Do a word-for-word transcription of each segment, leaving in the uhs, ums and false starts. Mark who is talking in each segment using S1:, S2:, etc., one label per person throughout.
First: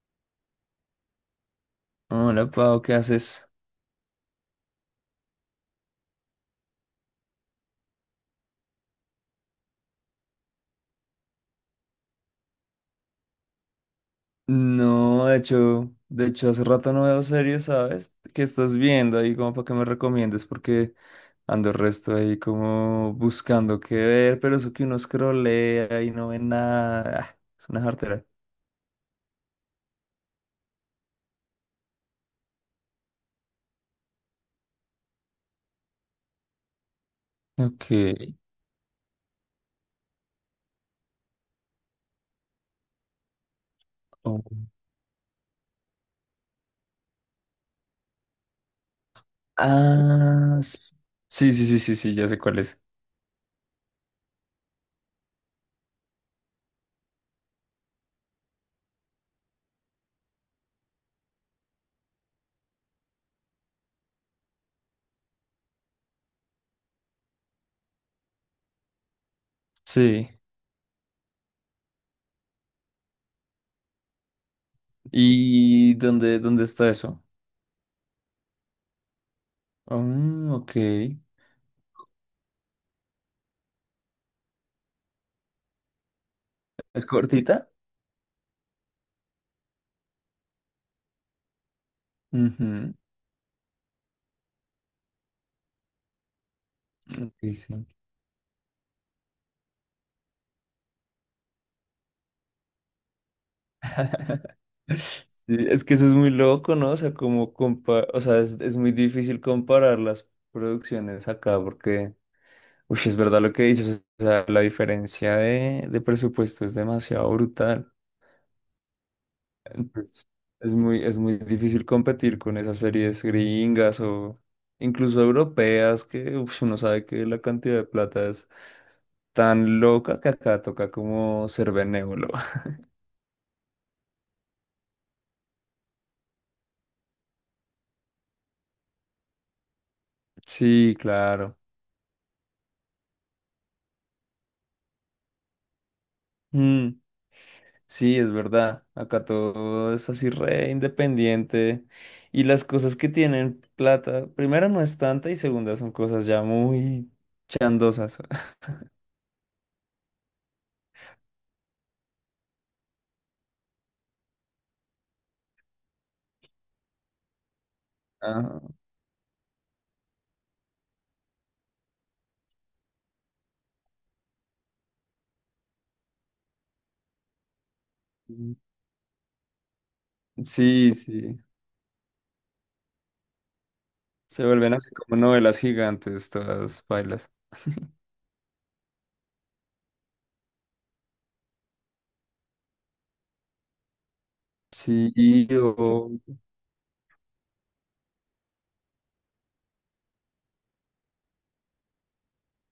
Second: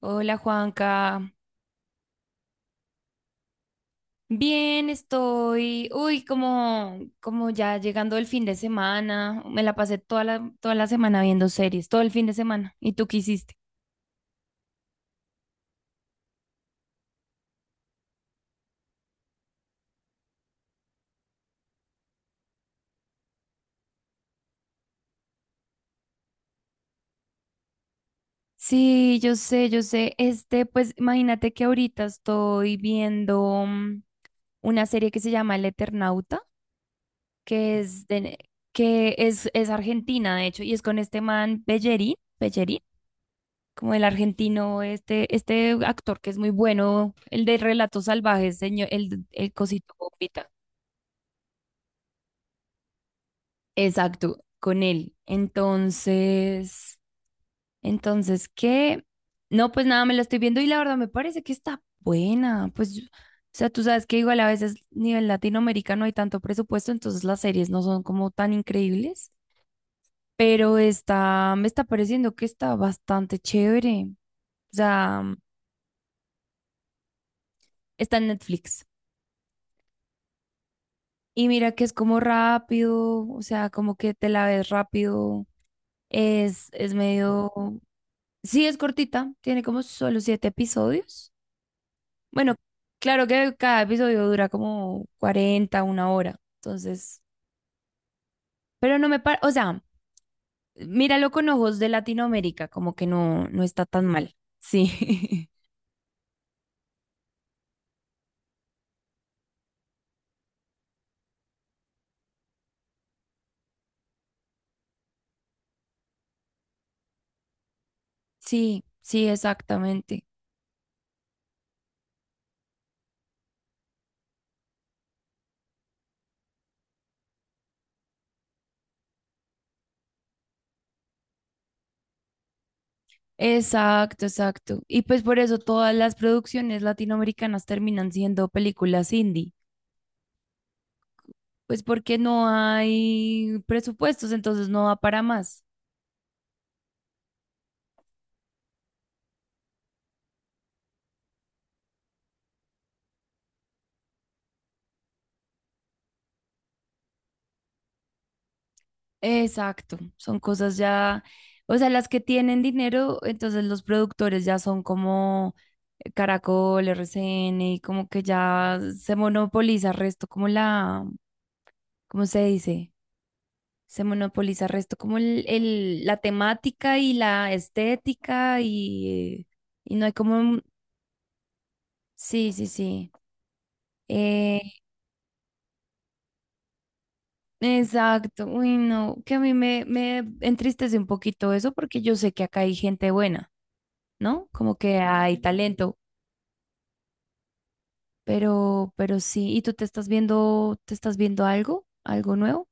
S1: Hola Juanca,
S2: Hola, Pau, ¿qué haces?
S1: bien estoy, uy, como, como ya llegando el fin de semana, me la pasé toda la, toda la semana viendo series, todo el fin de semana. ¿Y tú qué hiciste?
S2: No, de hecho, de hecho hace rato no veo series, ¿sabes? ¿Qué estás viendo ahí como para que me recomiendes? Porque ando el resto ahí como buscando qué ver, pero eso que uno scrollea y no ve nada, ah, es una jartera.
S1: Sí, yo sé, yo sé, este, pues imagínate que ahorita estoy viendo mm, una serie que se llama El Eternauta, que
S2: Ok.
S1: es, de, que es, es argentina, de hecho, y es con este man Pellerín, como el
S2: Oh.
S1: argentino, este, este actor que es muy bueno, el de Relatos Salvajes, señor, el, el cosito Bombita.
S2: Ah, s- sí, sí, sí, sí, sí, ya sé cuál es.
S1: Exacto, con él. Entonces, entonces, ¿qué? No, pues nada, me la estoy viendo y la verdad me parece que está buena. Pues, yo- o sea, tú sabes que igual a veces nivel latinoamericano hay tanto presupuesto, entonces las series no son como tan increíbles,
S2: Sí.
S1: pero está, me está pareciendo que está bastante chévere. O sea,
S2: ¿Y dónde, dónde está eso?
S1: está en Netflix.
S2: Ah, ok.
S1: Y mira que es como rápido, o sea, como que te la ves rápido. Es, es
S2: ¿Es
S1: medio.
S2: cortita?
S1: Sí, es cortita, tiene como solo siete episodios. Bueno,
S2: Ujú,
S1: claro que cada episodio dura como cuarenta una hora. Entonces,
S2: ok, sí.
S1: pero no me parece, o sea, míralo con ojos de Latinoamérica, como que no, no está tan mal. Sí,
S2: Sí, es que eso es muy loco, ¿no? O sea, como compa- o sea, es, es muy difícil comparar las producciones acá porque, uy, es verdad lo que dices, o sea, la diferencia de, de presupuesto es demasiado brutal.
S1: sí, sí,
S2: Entonces,
S1: exactamente.
S2: es muy, es muy difícil competir con esas series gringas o incluso europeas que uf, uno sabe que la cantidad de plata es tan loca que acá toca como ser benévolo.
S1: Exacto, exacto. Y pues por eso todas las producciones latinoamericanas terminan siendo películas indie.
S2: Sí, claro.
S1: Pues porque no hay presupuestos, entonces no va para más.
S2: Mm. Sí, es verdad. Acá todo es así re independiente. Y las cosas que tienen plata, primera no es tanta y segunda son cosas ya muy chandosas.
S1: Exacto, son cosas ya, o sea, las que tienen dinero, entonces los productores ya son como Caracol, R C N, y como que
S2: Ah,
S1: ya se monopoliza el resto, como la, ¿cómo se dice? Se monopoliza el resto, como el, el- la temática y la estética y, y no hay como, un-
S2: sí, sí.
S1: sí, sí, sí.
S2: Se
S1: eh,
S2: vuelven así como novelas gigantes, todas bailas.
S1: Exacto, uy, no, que a mí me, me entristece un poquito eso porque yo sé que acá hay gente buena, ¿no? Como que hay
S2: Sí, yo…
S1: talento, pero, pero sí, ¿y tú te estás viendo, te estás viendo algo, algo nuevo?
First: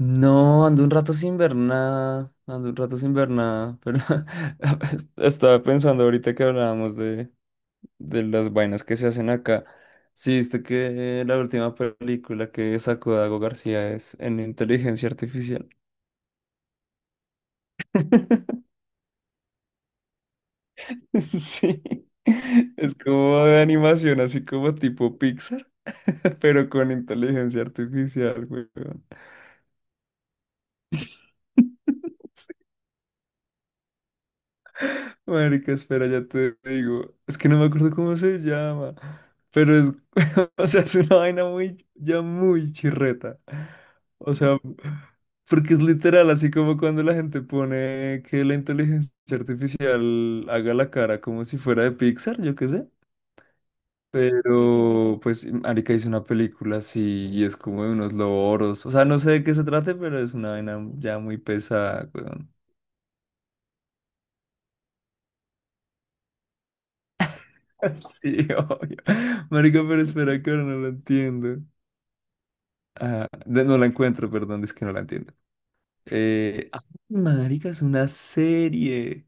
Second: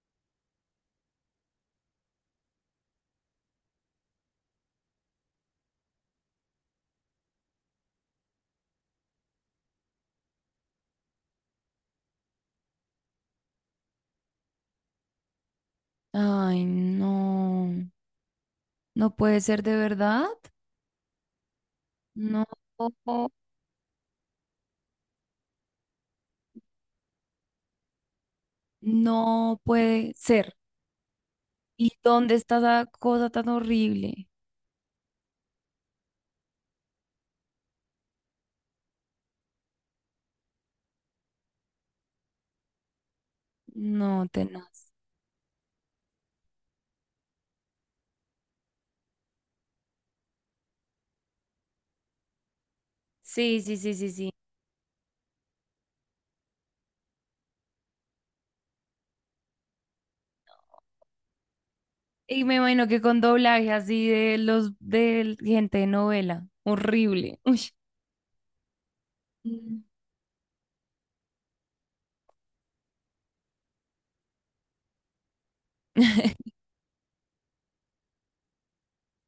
S2: No, ando un rato sin ver nada. Ando un rato sin ver nada. Pero estaba pensando ahorita que hablábamos de de las vainas que se hacen acá. Sí, viste que la última película que sacó Dago García es en inteligencia artificial.
S1: Ay, no, no puede ser de verdad,
S2: Sí,
S1: no,
S2: es como de animación, así como tipo Pixar, pero con inteligencia artificial, weón.
S1: no puede ser. ¿Y dónde está esa cosa tan horrible?
S2: Marica, espera, ya te digo. Es que no me acuerdo cómo se llama. Pero es, o sea, es una vaina muy, ya muy chirreta.
S1: No,
S2: O sea,
S1: tenaz.
S2: porque es literal, así como cuando la gente pone que la inteligencia artificial haga la cara como si fuera de Pixar, yo qué sé.
S1: Sí, sí, sí, sí, sí.
S2: Pero, pues, Marica hizo una película así y es como de unos loros. O sea, no sé de qué se trate, pero es una vaina ya muy pesada,
S1: Y
S2: weón.
S1: me imagino que con doblaje así de los de gente de novela. Horrible. Uy.
S2: Sí, obvio. Marica,
S1: Mm.
S2: pero espera que ahora no la entiendo. Ah, de- no la encuentro, perdón, es que no la entiendo. Eh, ah, marica, es una serie.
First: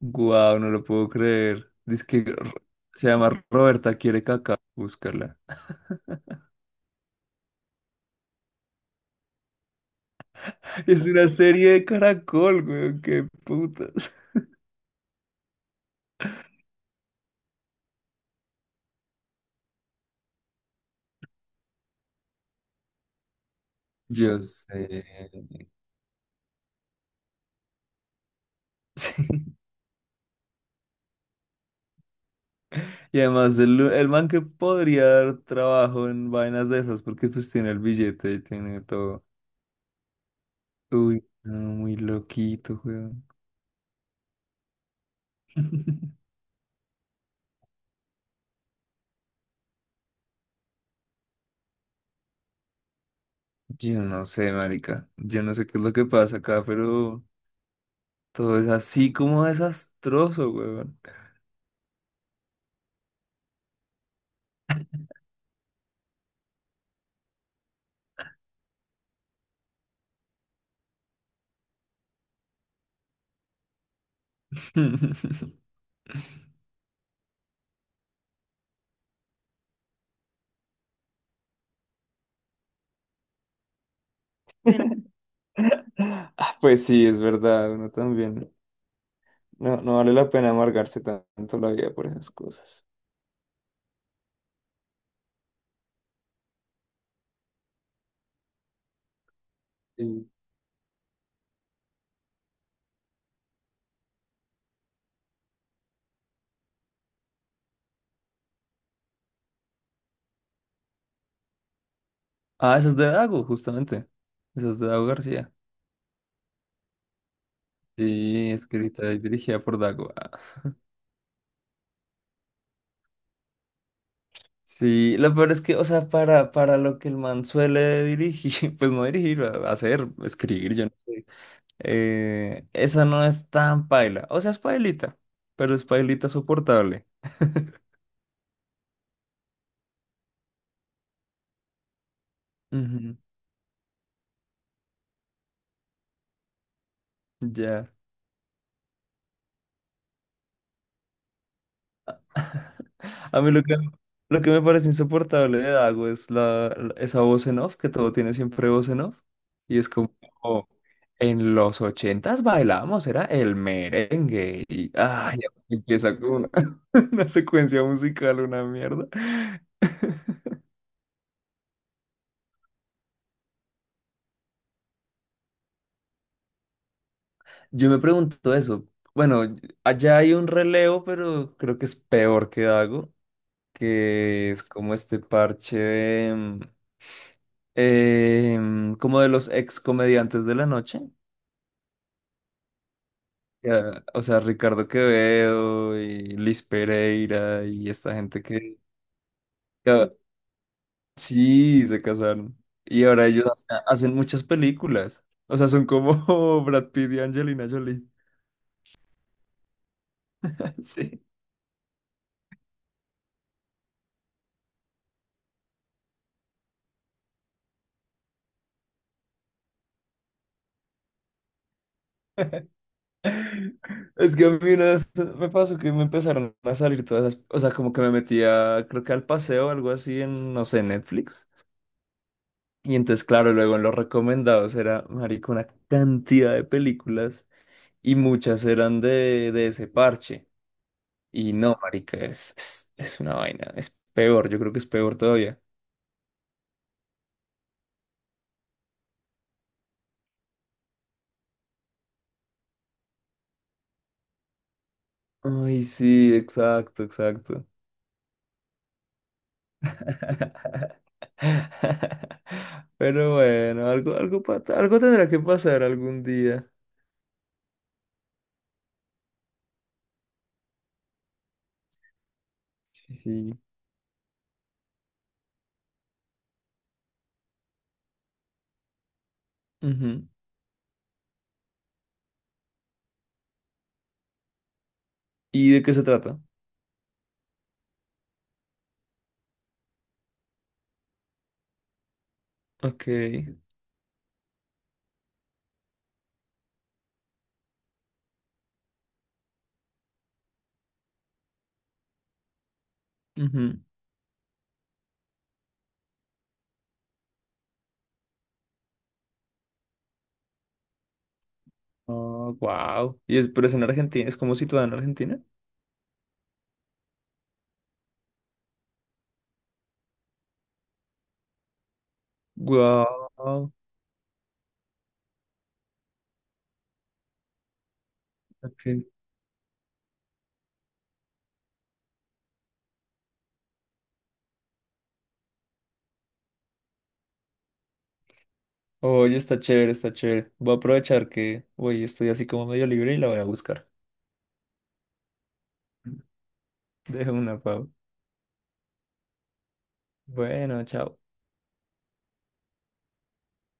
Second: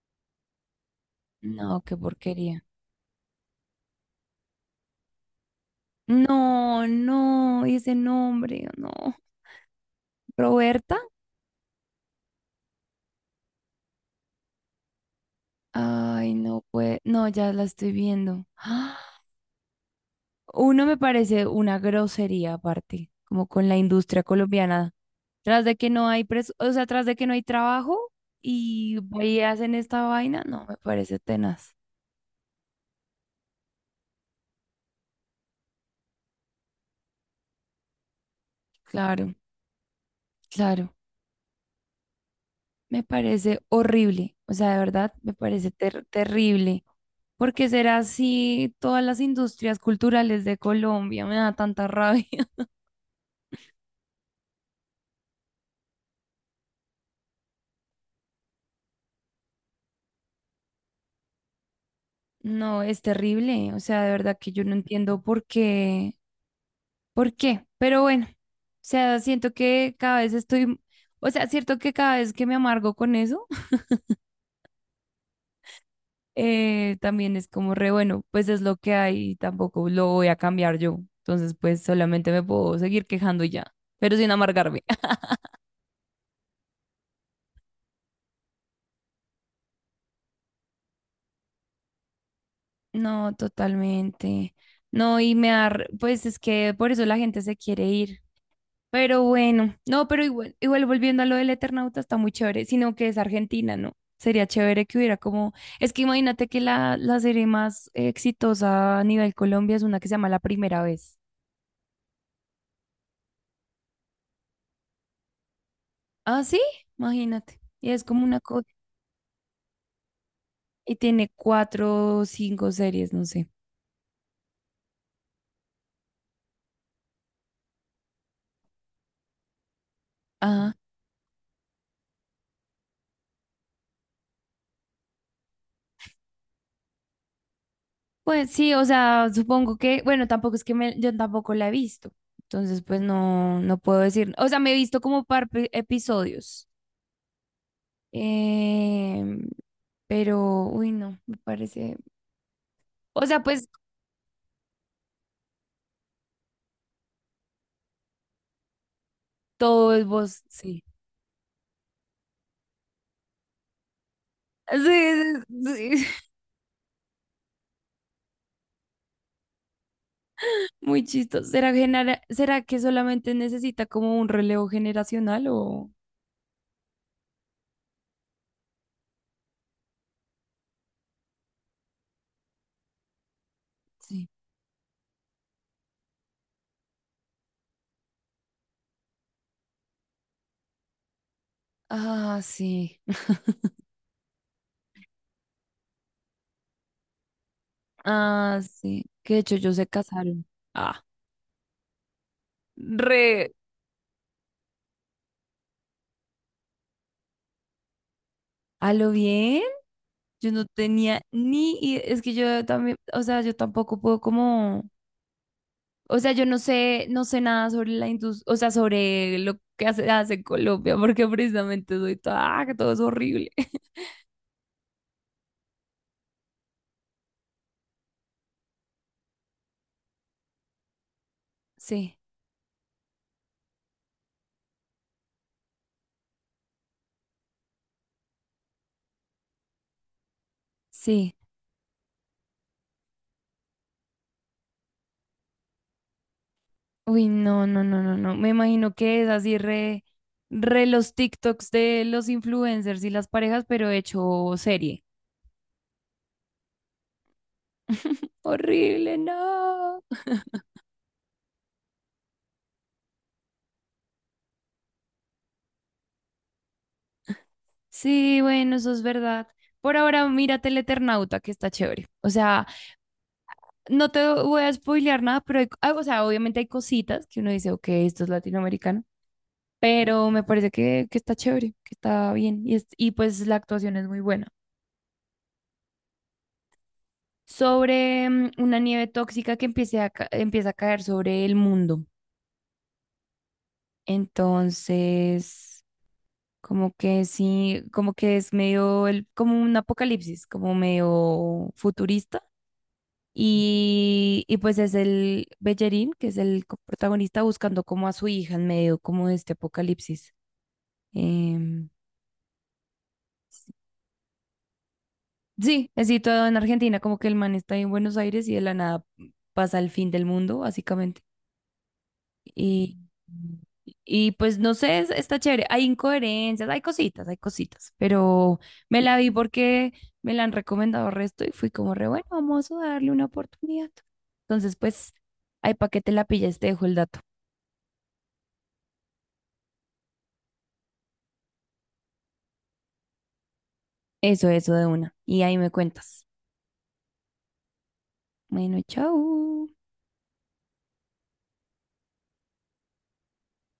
S2: Guau, no lo puedo creer.
S1: No, qué
S2: Dice que Ro-
S1: porquería.
S2: se llama Roberta quiere caca. Búscala.
S1: No, no, y ese nombre, no. ¿Roberta?
S2: Es una serie de Caracol, güey. Qué putas.
S1: Ay, no puede. No, ya la estoy viendo. ¡Ah! Uno me parece una grosería aparte, como con la industria
S2: Yo
S1: colombiana.
S2: sé.
S1: Tras de que no hay pres- o sea, tras de que no hay trabajo y
S2: Sí.
S1: ahí hacen esta vaina, no, me parece tenaz.
S2: Y además, el, el man que podría dar trabajo en vainas de esas, porque pues tiene el billete y tiene todo.
S1: Claro, claro.
S2: Uy, no, muy loquito,
S1: Me
S2: weón.
S1: parece horrible, o sea, de verdad me parece ter- terrible, porque será así todas las industrias culturales de Colombia, me da tanta rabia.
S2: Yo no sé, marica. Yo no sé qué es lo que pasa acá, pero todo es así como desastroso, weón.
S1: No, es terrible, o sea, de verdad que yo no entiendo por qué, por qué, pero bueno, o sea, siento que cada vez estoy, o sea, cierto que cada vez que me amargo con eso, eh, también es como re bueno, pues es lo que hay y tampoco lo voy a cambiar yo, entonces pues solamente me puedo seguir quejando y ya, pero sin amargarme.
S2: Ah, pues sí, es verdad, uno también. No, no vale la pena amargarse tanto la vida por esas cosas.
S1: No, totalmente. No, y me da, r- pues es que por eso la gente se quiere ir. Pero bueno, no, pero
S2: Sí.
S1: igual, igual volviendo a lo del Eternauta está muy chévere, sino que es Argentina, ¿no? Sería chévere que hubiera como, es que imagínate que la, la serie más exitosa a nivel Colombia es una que se llama La Primera Vez.
S2: Ah, esa es de Dago, justamente. Esa es de Dago García.
S1: Ah, sí, imagínate. Y es como una
S2: Sí,
S1: cosa,
S2: escrita y dirigida por Dago.
S1: y tiene cuatro o cinco series, no sé.
S2: Sí, lo peor es que, o sea, para, para lo que el man suele dirigir, pues no dirigir, a- hacer,
S1: Ajá,
S2: escribir, yo no sé. Eh, esa no es tan paila. O sea, es pailita, pero es pailita soportable.
S1: pues sí, o sea, supongo que, bueno, tampoco es que me, yo tampoco la he visto, entonces pues
S2: Ujú,
S1: no, no puedo decir, o sea, me he visto como par pe- episodios,
S2: ya.
S1: em, pero, uy, no, me parece, o
S2: A
S1: sea,
S2: mí lo
S1: pues
S2: que, lo que me parece insoportable de Dago es la, la- esa voz en off, que todo tiene siempre voz en off. Y es
S1: todo es
S2: como,
S1: voz,
S2: "Oh,
S1: sí.
S2: en los ochentas bailábamos, era el merengue. Y ay,
S1: Sí, sí, sí,
S2: empieza con una, una secuencia musical, una mierda.
S1: muy chistoso. ¿Será, genera- ¿Será que solamente necesita como un relevo generacional o?
S2: Yo me pregunto eso. Bueno, allá hay un relevo, pero creo que es peor que Dago.
S1: Sí.
S2: Que es como este parche de, mm, em, como de los ex comediantes de la noche.
S1: Ah, sí.
S2: Ya, o sea, Ricardo Quevedo y Liz Pereira y esta gente
S1: Ah,
S2: que
S1: sí. Que de hecho ellos se
S2: ya,
S1: casaron. Ah,
S2: sí se casaron. Y ahora ellos
S1: re.
S2: hace- hacen muchas películas. O sea, son como Brad Pitt y Angelina Jolie.
S1: ¿A lo bien? Yo no tenía
S2: Sí.
S1: ni, i- es que yo también, o sea, yo tampoco puedo como, o sea, yo no sé, no sé, nada sobre la industria, o sea, sobre lo que hace, hace en Colombia, porque precisamente soy toda, "Ah, que todo es horrible".
S2: Es que a mí una vez me pasó que me empezaron a salir todas las, o sea, como que me metía, creo que al paseo o algo así en, no sé, Netflix.
S1: Sí,
S2: Y entonces, claro, luego en los recomendados era, marica, una cantidad de películas y muchas eran de, de ese parche.
S1: sí.
S2: Y no, marica, es, es, es una vaina, es peor, yo creo que es peor todavía.
S1: Uy, no, no, no, no, no. Me imagino que es así re, re los TikToks de los influencers y las parejas, pero hecho serie.
S2: Ay, sí, exacto, exacto.
S1: Horrible, no.
S2: Pero bueno, algo, algo, pa- algo tendrá que pasar algún día.
S1: Sí, bueno, eso es verdad. Por ahora, mírate el Eternauta, que está chévere. O sea,
S2: Sí, sí.
S1: no te voy a spoilear nada, pero hay- ah, o sea, obviamente hay cositas que uno dice, ok, esto es latinoamericano,
S2: Ujú.
S1: pero me parece que, que está chévere, que está bien y, es- y pues la actuación es muy buena.
S2: ¿Y de qué se trata?
S1: Sobre mm, una nieve tóxica que empiece a ca- empieza a caer sobre el mundo.
S2: Ok.
S1: Entonces, como que sí, como que es medio, el, como un apocalipsis, como medio futurista.
S2: Ujú.
S1: Y, y pues es el Bellerín, que es el co- protagonista, buscando como a su hija en medio como de este apocalipsis. Em,
S2: Oh, wow. ¿Y es, pero es en Argentina? ¿Es como situada en Argentina?
S1: sí, es situado en Argentina, como que el man está en Buenos Aires y de la nada pasa el fin del mundo, básicamente. Y,
S2: Wow.
S1: y pues no sé, es- está chévere. Hay incoherencias, hay cositas, hay cositas, pero me la vi porque me la han recomendado resto y fui como re bueno, vamos a darle una oportunidad. Entonces, pues, ahí para que te la pilles, te dejo el dato.
S2: Oye, está chévere, está chévere. Voy a aprovechar que hoy estoy así como medio libre y la voy a buscar.
S1: Eso, eso de una. Y ahí me cuentas.
S2: Dejo una, Pau.
S1: Bueno, chao.
S2: Bueno, chao.